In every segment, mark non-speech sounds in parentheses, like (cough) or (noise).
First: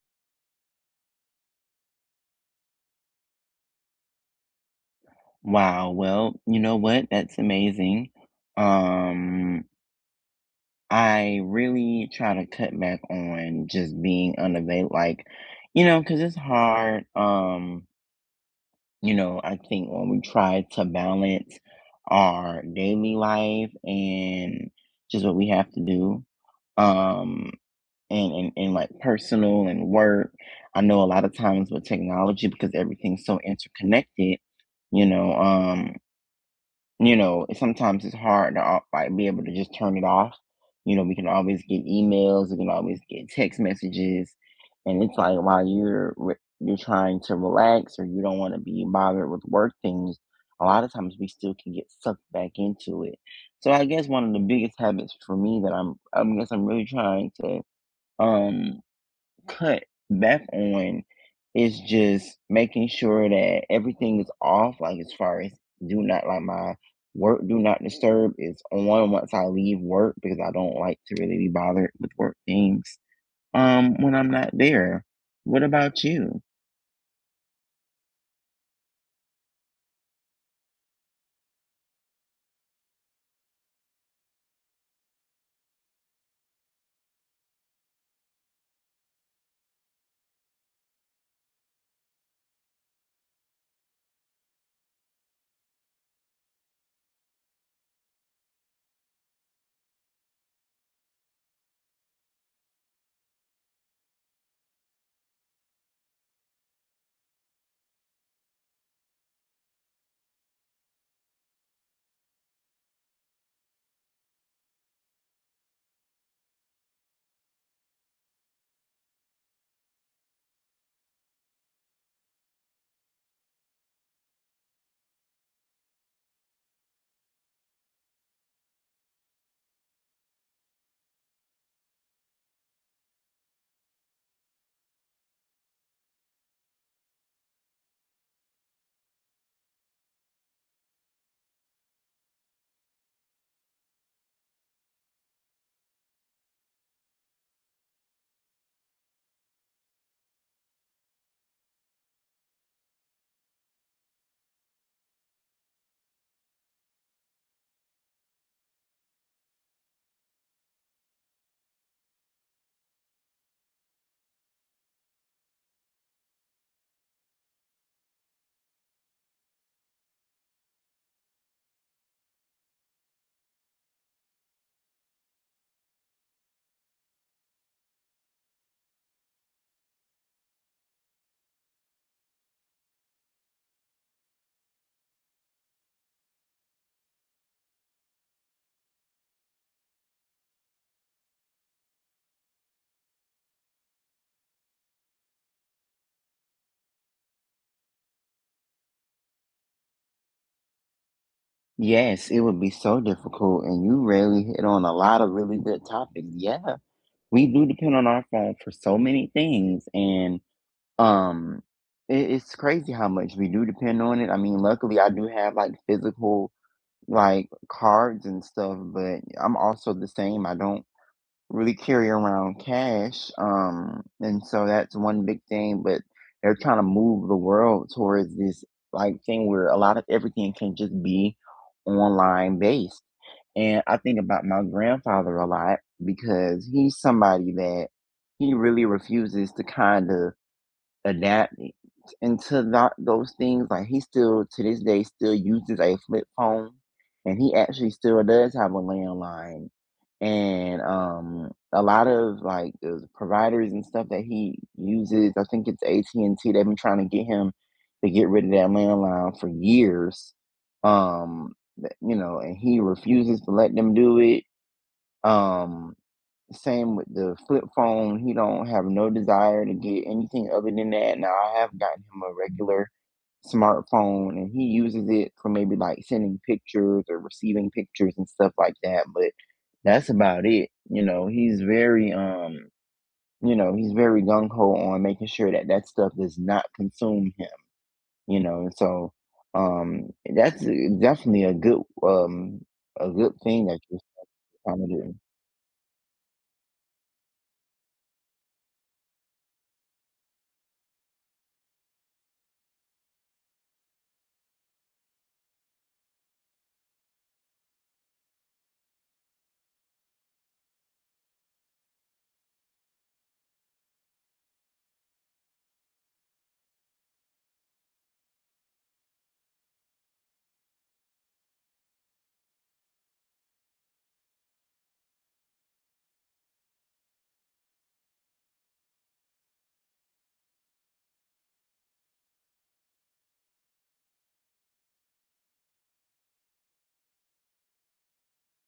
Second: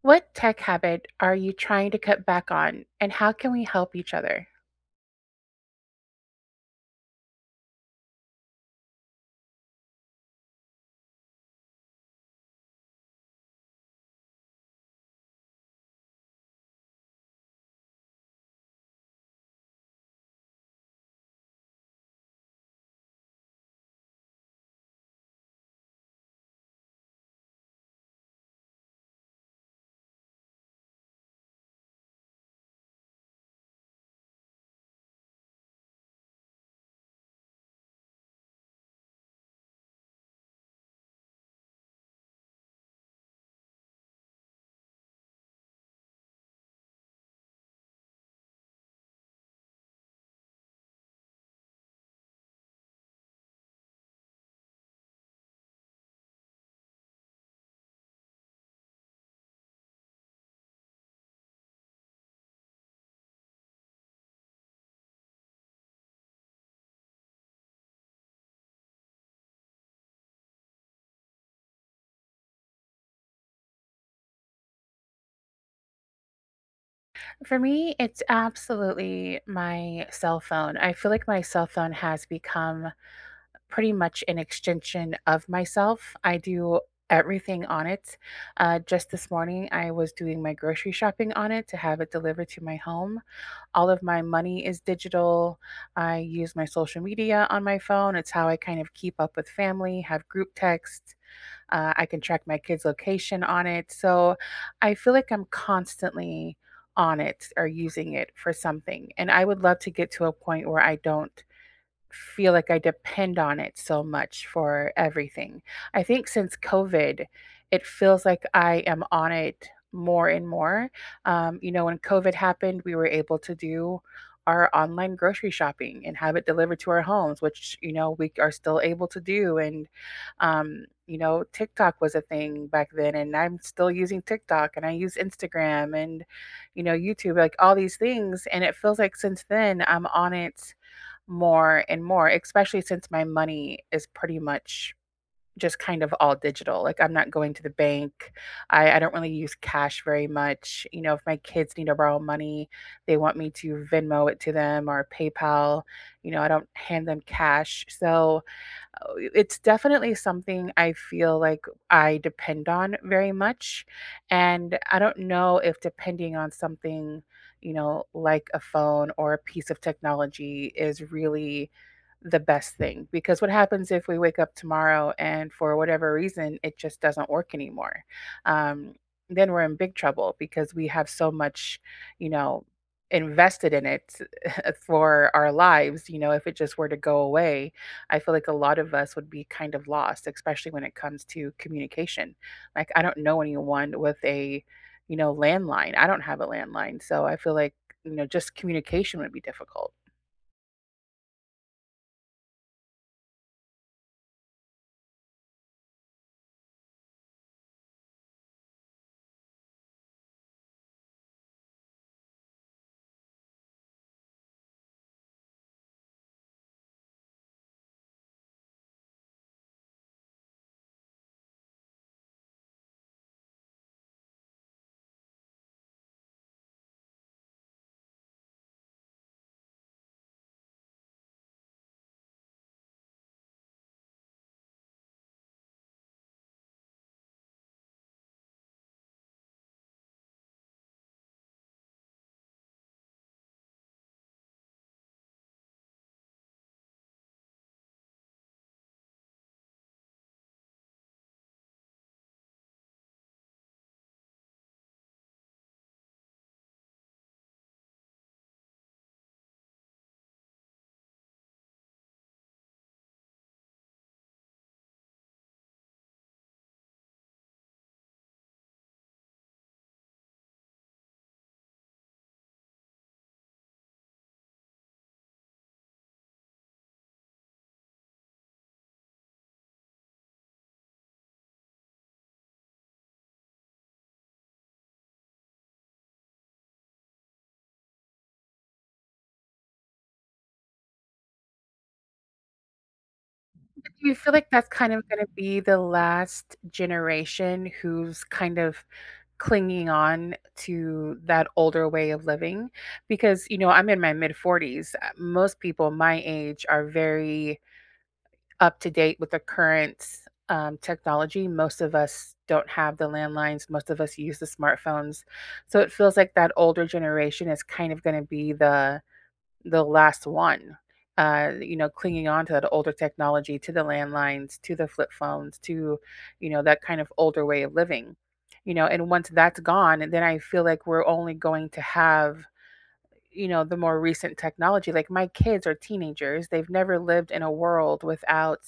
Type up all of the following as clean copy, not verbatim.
What tech habit are you trying to cut back on, and how can we help each other? Wow, well, you know what? That's amazing. Um, I really try to cut back on just being unavail like, you know, because it's hard. You know, I think when we try to balance our daily life and just what we have to do, um, and like personal and work, I know a lot of times with technology because everything's so interconnected, you know, um, you know, sometimes it's hard to, like, be able to just turn it off. You know, we can always get emails, we can always get text messages, and it's like while you're re you're trying to relax or you don't wanna be bothered with work things. A lot of times we still can get sucked back into it. So I guess one of the biggest habits for me that I'm I guess I'm really trying to, um cut back on is just making sure that everything is off, like as far as do not like my work do not disturb is on once I leave work because I don't like to really be bothered with work things when I'm not there. What about you? For me, it's absolutely my cell phone. I feel like my cell phone has become pretty much an extension of myself. I do everything on it. Just this morning, I was doing my grocery shopping on it to have it delivered to my home. All of my money is digital. I use my social media on my phone. It's how I kind of keep up with family, have group texts. I can track my kids' location on it. So I feel like I'm constantly on it or using it for something. And I would love to get to a point where I don't feel like I depend on it so much for everything. I think since COVID, it feels like I am on it more and more. You know, when COVID happened, we were able to do our online grocery shopping and have it delivered to our homes, which, you know, we are still able to do. And, you know, TikTok was a thing back then, and I'm still using TikTok and I use Instagram and, you know, YouTube, like all these things. And it feels like since then I'm on it more and more, especially since my money is pretty much just kind of all digital. Like I'm not going to the bank. I don't really use cash very much. You know, if my kids need to borrow money, they want me to Venmo it to them or PayPal. You know, I don't hand them cash. So it's definitely something I feel like I depend on very much. And I don't know if depending on something, you know, like a phone or a piece of technology is really the best thing. Because what happens if we wake up tomorrow and for whatever reason it just doesn't work anymore? Um, then we're in big trouble because we have so much, you know, invested in it (laughs) for our lives. You know, if it just were to go away, I feel like a lot of us would be kind of lost, especially when it comes to communication. Like, I don't know anyone with a, you know, landline. I don't have a landline. So I feel like, you know, just communication would be difficult. Yes, it would be so difficult and you really hit on a lot of really good topics. Yeah. We do depend on our phone for so many things. And Um, it's crazy how much we do depend on it. I mean, luckily I do have like physical like cards and stuff, but I'm also the same. I don't really carry around cash. And so that's one big thing, but they're trying to move the world towards this like thing where a lot of everything can just be online based. And I think about my grandfather a lot because he's somebody that he really refuses to kind of adapt into that, those things. Like he still to this day still uses a flip phone, and he actually still does have a landline. And a lot of like the providers and stuff that he uses, I think it's AT&T and T. They've been trying to get him to get rid of that landline for years. You know, and he refuses to let them do it. Um, same with the flip phone. He don't have no desire to get anything other than that. Now I have gotten him a regular smartphone and he uses it for maybe like sending pictures or receiving pictures and stuff like that, but that's about it. You know, he's very you know, he's very gung ho on making sure that that stuff does not consume him, you know. And so um that's definitely a good thing that Do you're you feel like that's trying kind to of do. going to be the last generation who's kind of clinging on to that older way of living? Because, you know, I'm in my mid 40s. Most people my age are very up to date with the current technology. Most of us don't have the landlines, most of us use the smartphones. So it feels like that older generation is kind of going to be the last one. You know, clinging on to that older technology, to the landlines, to the flip phones, to, you know, that kind of older way of living. You know, and once that's gone, then I feel like we're only going to have, you know, the more recent technology. Like my kids are teenagers. They've never lived in a world without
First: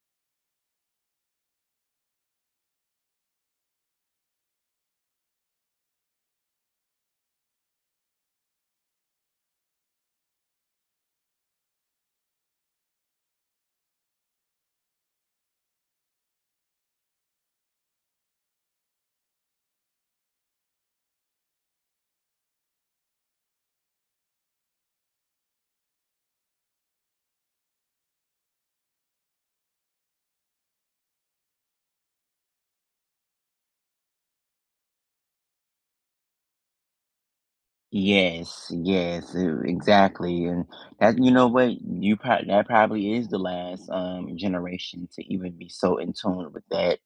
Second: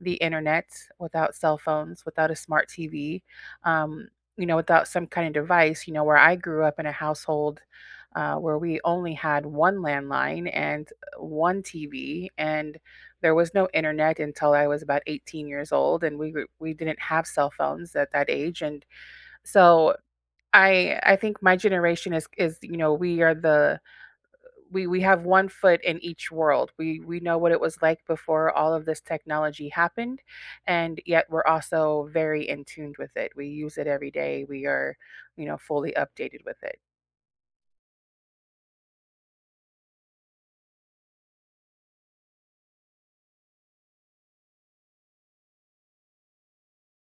the internet, without cell phones, without a smart TV, um, you know, without some kind of device. You know, where I grew up in a household where we only had one landline and one TV, and there was no internet until I was about 18 years old, and we didn't have cell phones at that age, and so I think my generation is, you know, we are the, we have one foot in each world. We know what it was like before all of this technology happened, and yet we're also very in tuned with it. We use it every day. We are, you know, fully updated with it. Yes, yes, e exactly, and that you know what? You prob that probably is the last, generation to even be so in tune with that,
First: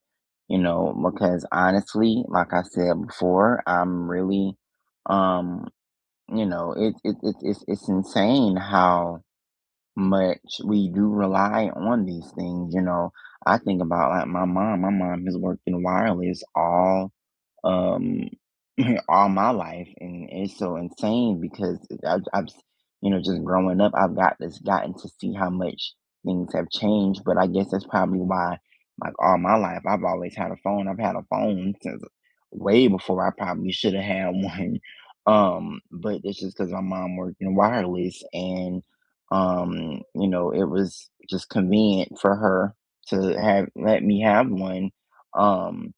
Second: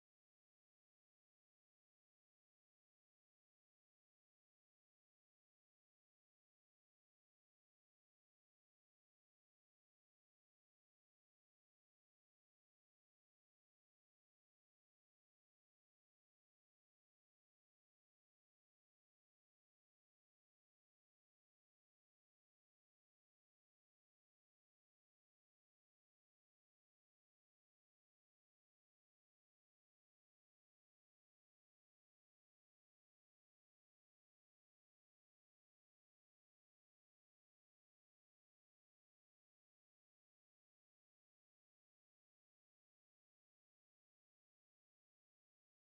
you know, because honestly, like I said before, I'm really, um, you know, it's insane how much we do rely on these things, you know? I think about, like, my mom. My mom has worked in wireless all um (laughs) (clears throat) all my life and it's so insane because I've, I've s- you know, just growing up, I've gotten to see how much things have changed, but I guess that's probably why, like, all my life I've always had a phone. I've had a phone since way before I probably should have had (laughs) one. But it's just because my mom worked in wireless, and you know, it was just convenient for her to have let me have one. um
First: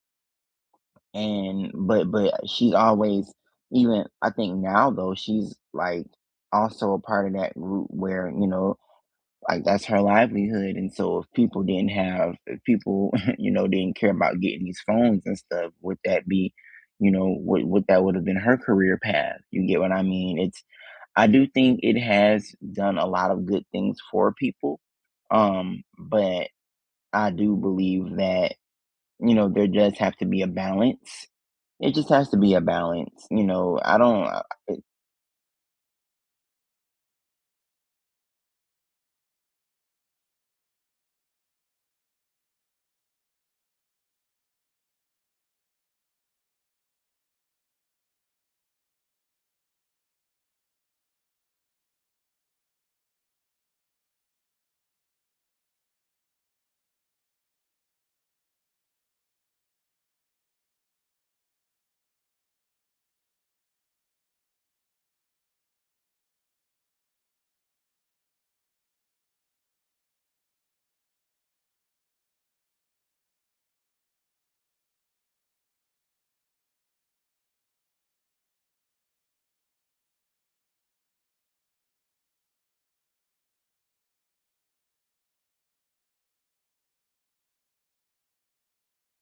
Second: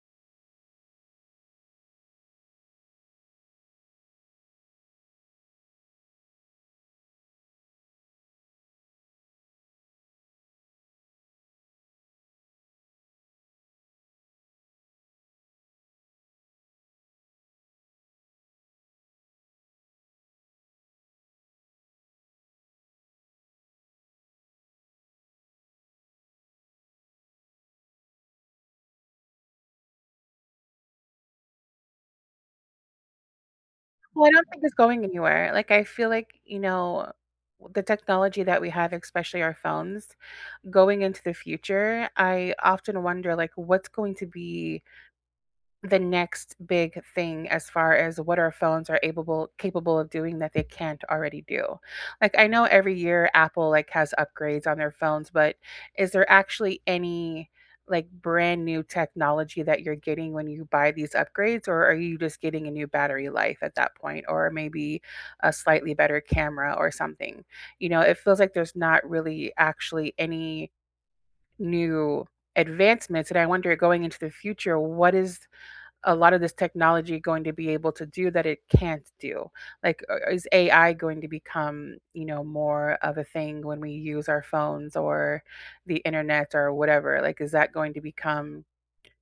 and but she's always, even I think now though, she's like also a part of that group where, you know, like that's her livelihood. And so if people didn't have, if people (laughs) you know, didn't care about getting these phones and stuff, would that be, you know, what that would have been her career path, you get what I mean? It's, I do think it has done a lot of good things for people, but I do believe that, you know, there does have to be a balance. It just has to be a balance, you know. I Well, don't I don't think it's going anywhere. Like I feel like, you know, the technology that we have, especially our phones, going into the future, I often wonder like what's going to be the next big thing as far as what our phones are able capable of doing that they can't already do. Like I know every year Apple like has upgrades on their phones, but is there actually any like brand new technology that you're getting when you buy these upgrades, or are you just getting a new battery life at that point, or maybe a slightly better camera or something? You know, it feels like there's not really actually any new advancements, and I wonder going into the future what is a lot of this technology going to be able to do that it can't do? Like, is AI going to become, you know, more of a thing when we use our phones or the internet or whatever? Like, is that going to become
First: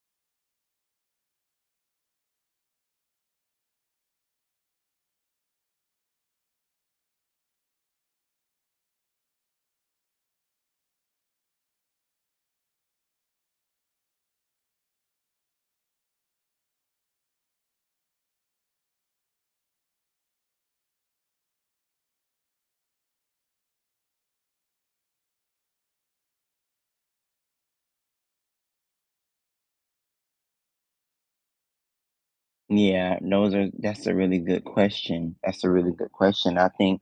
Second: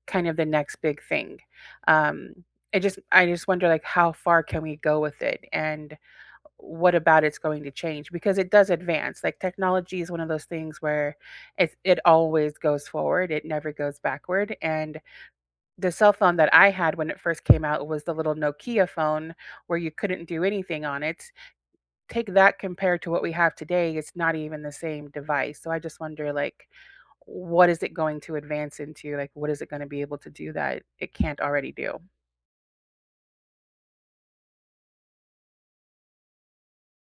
kind of the next big thing? Um, I just wonder, like, how far can we go with it, and what about it's going to change? Because it does advance. Like, technology is one of those things where it always goes forward; it never goes backward, and the cell phone that I had when it first came out was the little Nokia phone where you couldn't do anything on it. Take that compared to what we have today, it's not even the same device. So I just wonder, like, what is it going to advance into? Like, what is it going to be able to do that it can't already do? yeah, those are that's a really good question, that's a really good question. I think,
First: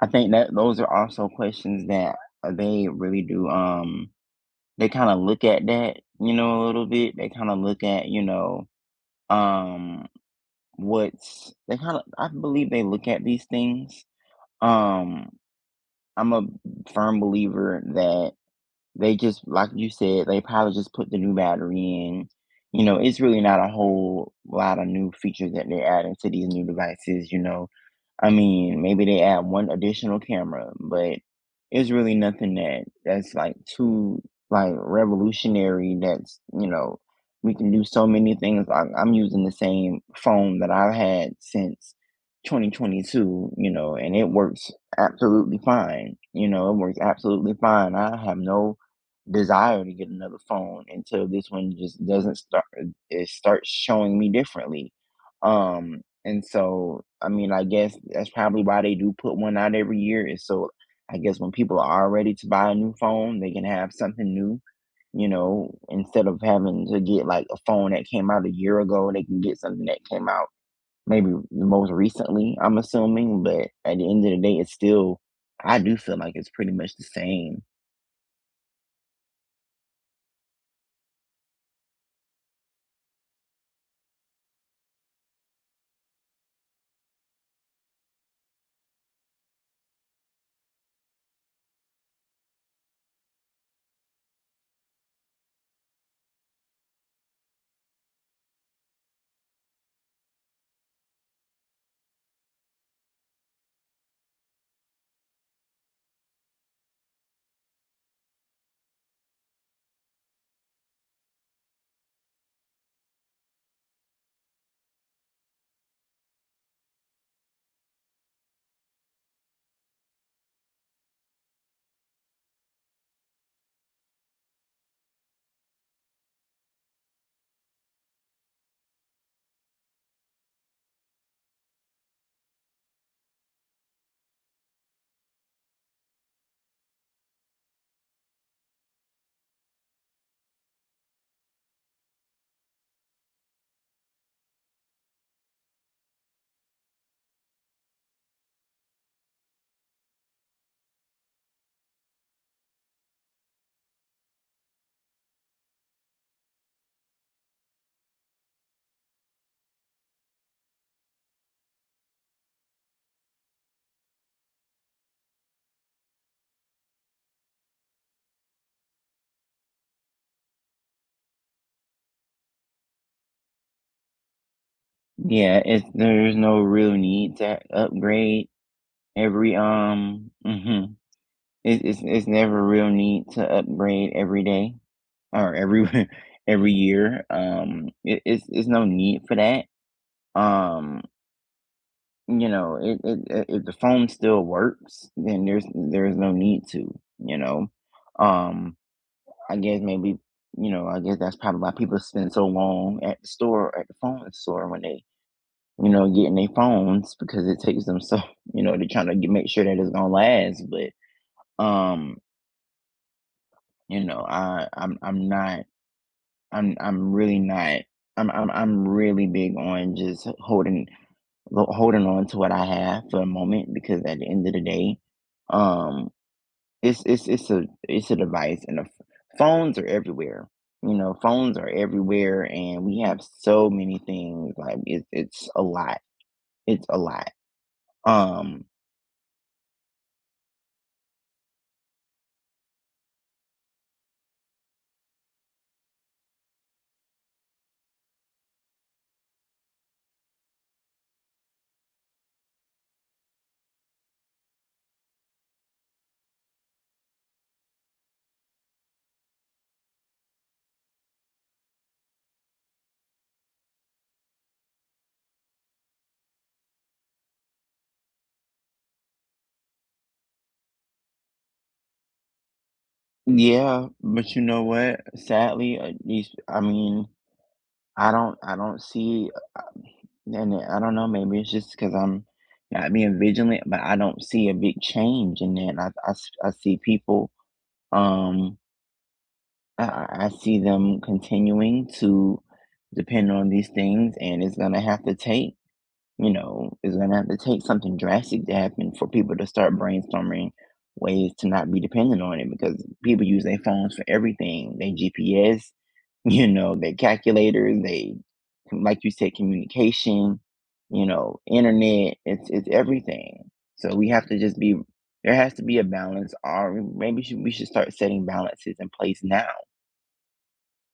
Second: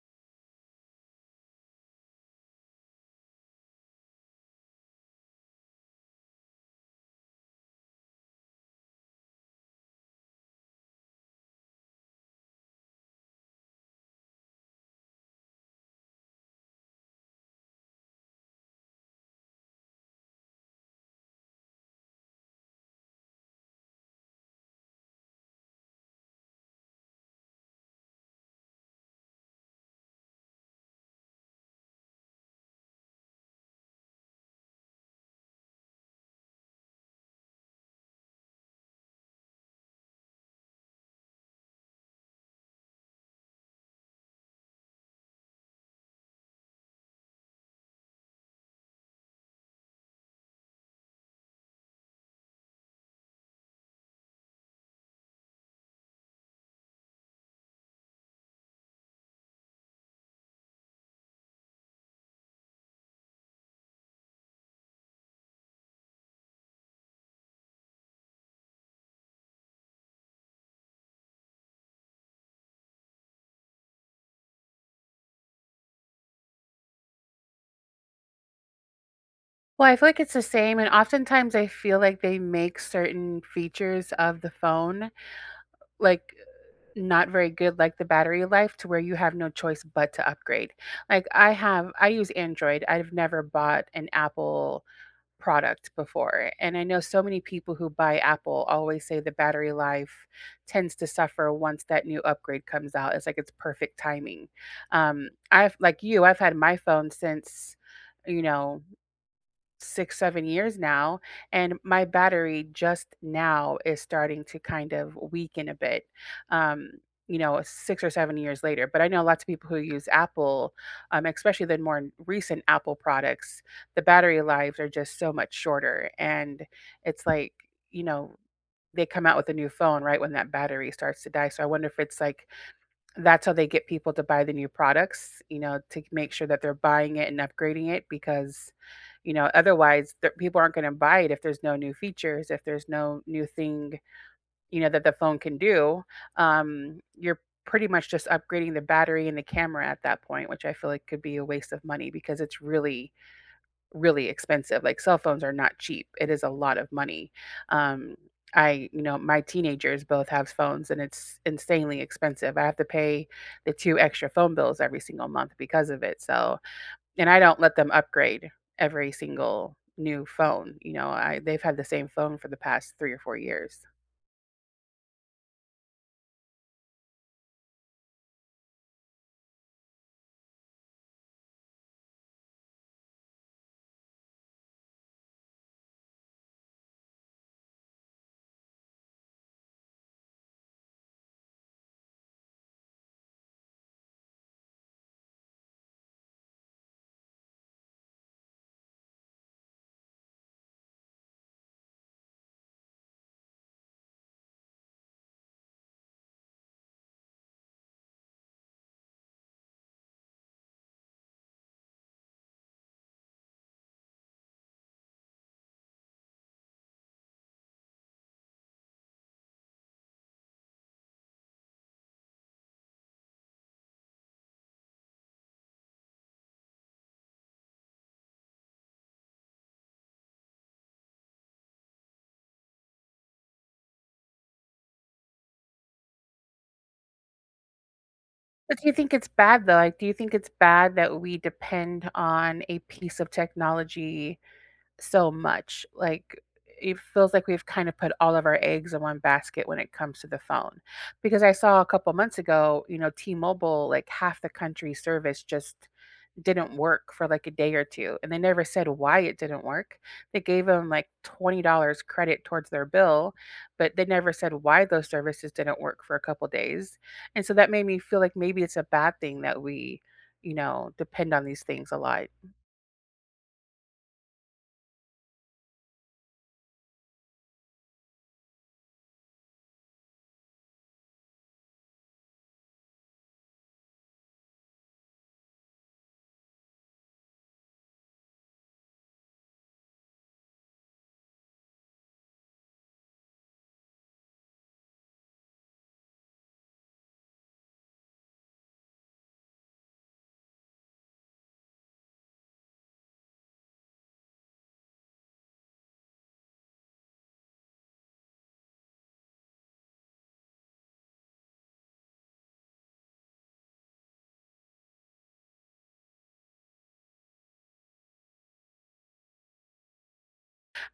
I think that those are also questions that, they really do, they kinda look at that, you know, a little bit. They kinda look at, you know, um, what's they kinda, I believe they look at these things, um, I'm a firm believer that they just, like you said, they probably just put the new battery in. You know, it's really not a whole lot of new features that they're adding to these new devices, you know. I mean, maybe they add one additional camera, but it's really nothing that that's like too like revolutionary. That's you know, we can do so many things. I'm using the same phone that I've had since 2022, you know, and it works absolutely fine. You know, it works absolutely fine. I have no desire to get another phone until this one just doesn't start. It starts showing me differently. Um, and so, I mean, I guess that's probably why they do put one out every year. Is so, I guess when people are ready to buy a new phone, they can have something new, you know, instead of having to get like a phone that came out a year ago, they can get something that came out maybe the most recently, I'm assuming. But at the end of the day, it's still, I do feel like it's pretty much the same. Well, I feel like it's the same. And oftentimes I feel like they make certain features of the phone like not very good, like the battery life, to where you have no choice but to upgrade. I use Android. I've never bought an Apple product before. And I know so many people who buy Apple always say the battery life tends to suffer once that new upgrade comes out. It's like it's perfect timing. I've, like you, I've had my phone since, you know, 6, 7 years now, and my battery just now is starting to kind of weaken a bit, um, you know, 6 or 7 years later. But I know lots of people who use Apple, especially the more recent Apple products, the battery lives are just so much shorter. And it's like, you know, they come out with a new phone right when that battery starts to die. So I wonder if it's like that's how they get people to buy the new products, you know, to make sure that they're buying it and upgrading it because, you know, otherwise the people aren't going to buy it if there's no new features, if there's no new thing, you know, that the phone can do. You're pretty much just upgrading the battery and the camera at that point, which I feel like could be a waste of money because it's really really expensive. Like cell phones are not cheap. It is a lot of money. Um, you know, my teenagers both have phones and it's insanely expensive. I have to pay the two extra phone bills every single month because of it. So, and I don't let them upgrade every single new phone. You know, I they've had the same phone for the past 3 or 4 years. Yeah, there's no real need to upgrade every it's never real need to upgrade every day or every (laughs) every year. It's no need for that. Um, you know, it if the phone still works, then there's no need to. You know, um, I guess maybe, you know, I guess that's probably why people spend so long at the store, at the phone store when they, you know, getting their phones, because it takes them so (laughs) you know, they're trying to get, make sure that it's gonna last. But um, you know, I'm not, I'm really not. I'm really big on just holding holding on to what I have for a moment, because at the end of the day, um, it's it's a, it's a device, and the phones are everywhere. You know, phones are everywhere, and we have so many things. Like it, it's a lot. It's a lot. Um, But do you think it's bad though? Like, do you think it's bad that we depend on a piece of technology so much? Like it feels like we've kind of put all of our eggs in one basket when it comes to the phone. Because I saw a couple months ago, you know, T-Mobile, like half the country service just didn't work for like a day or two. And they never said why it didn't work. They gave them like $20 credit towards their bill, but they never said why those services didn't work for a couple days. And so that made me feel like maybe it's a bad thing that we, you know, depend on these things a lot. yeah, but you know what? Sadly, at least I mean, I don't see, um, and I don't know, maybe it's just because 'cause I'm not being vigilant, but I don't see a big change in that. I see people, um, I see them continuing to depend on these things, and it's gonna have to take, you know, it's gonna have to take something drastic to happen for people to start brainstorming ways to not be dependent on it, because people use their phones for everything. They GPS, (laughs) you know, their calculators, they, like you said, communication, you know, internet, it's everything. So we have to just be, there has to be a balance. Or maybe we should start setting balances in place now.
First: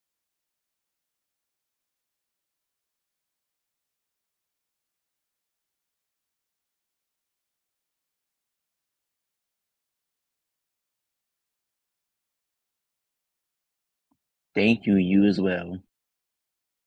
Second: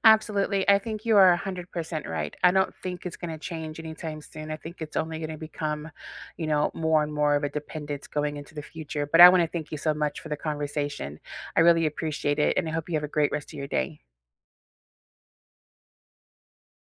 Absolutely. I think you are 100% right. I don't think it's going to change anytime soon. I think it's only going to become, you know, more and more of a dependence going into the future. But I want to thank you so much for the conversation. I really appreciate it. And I hope you have a great rest of your day. Thank you, you as well.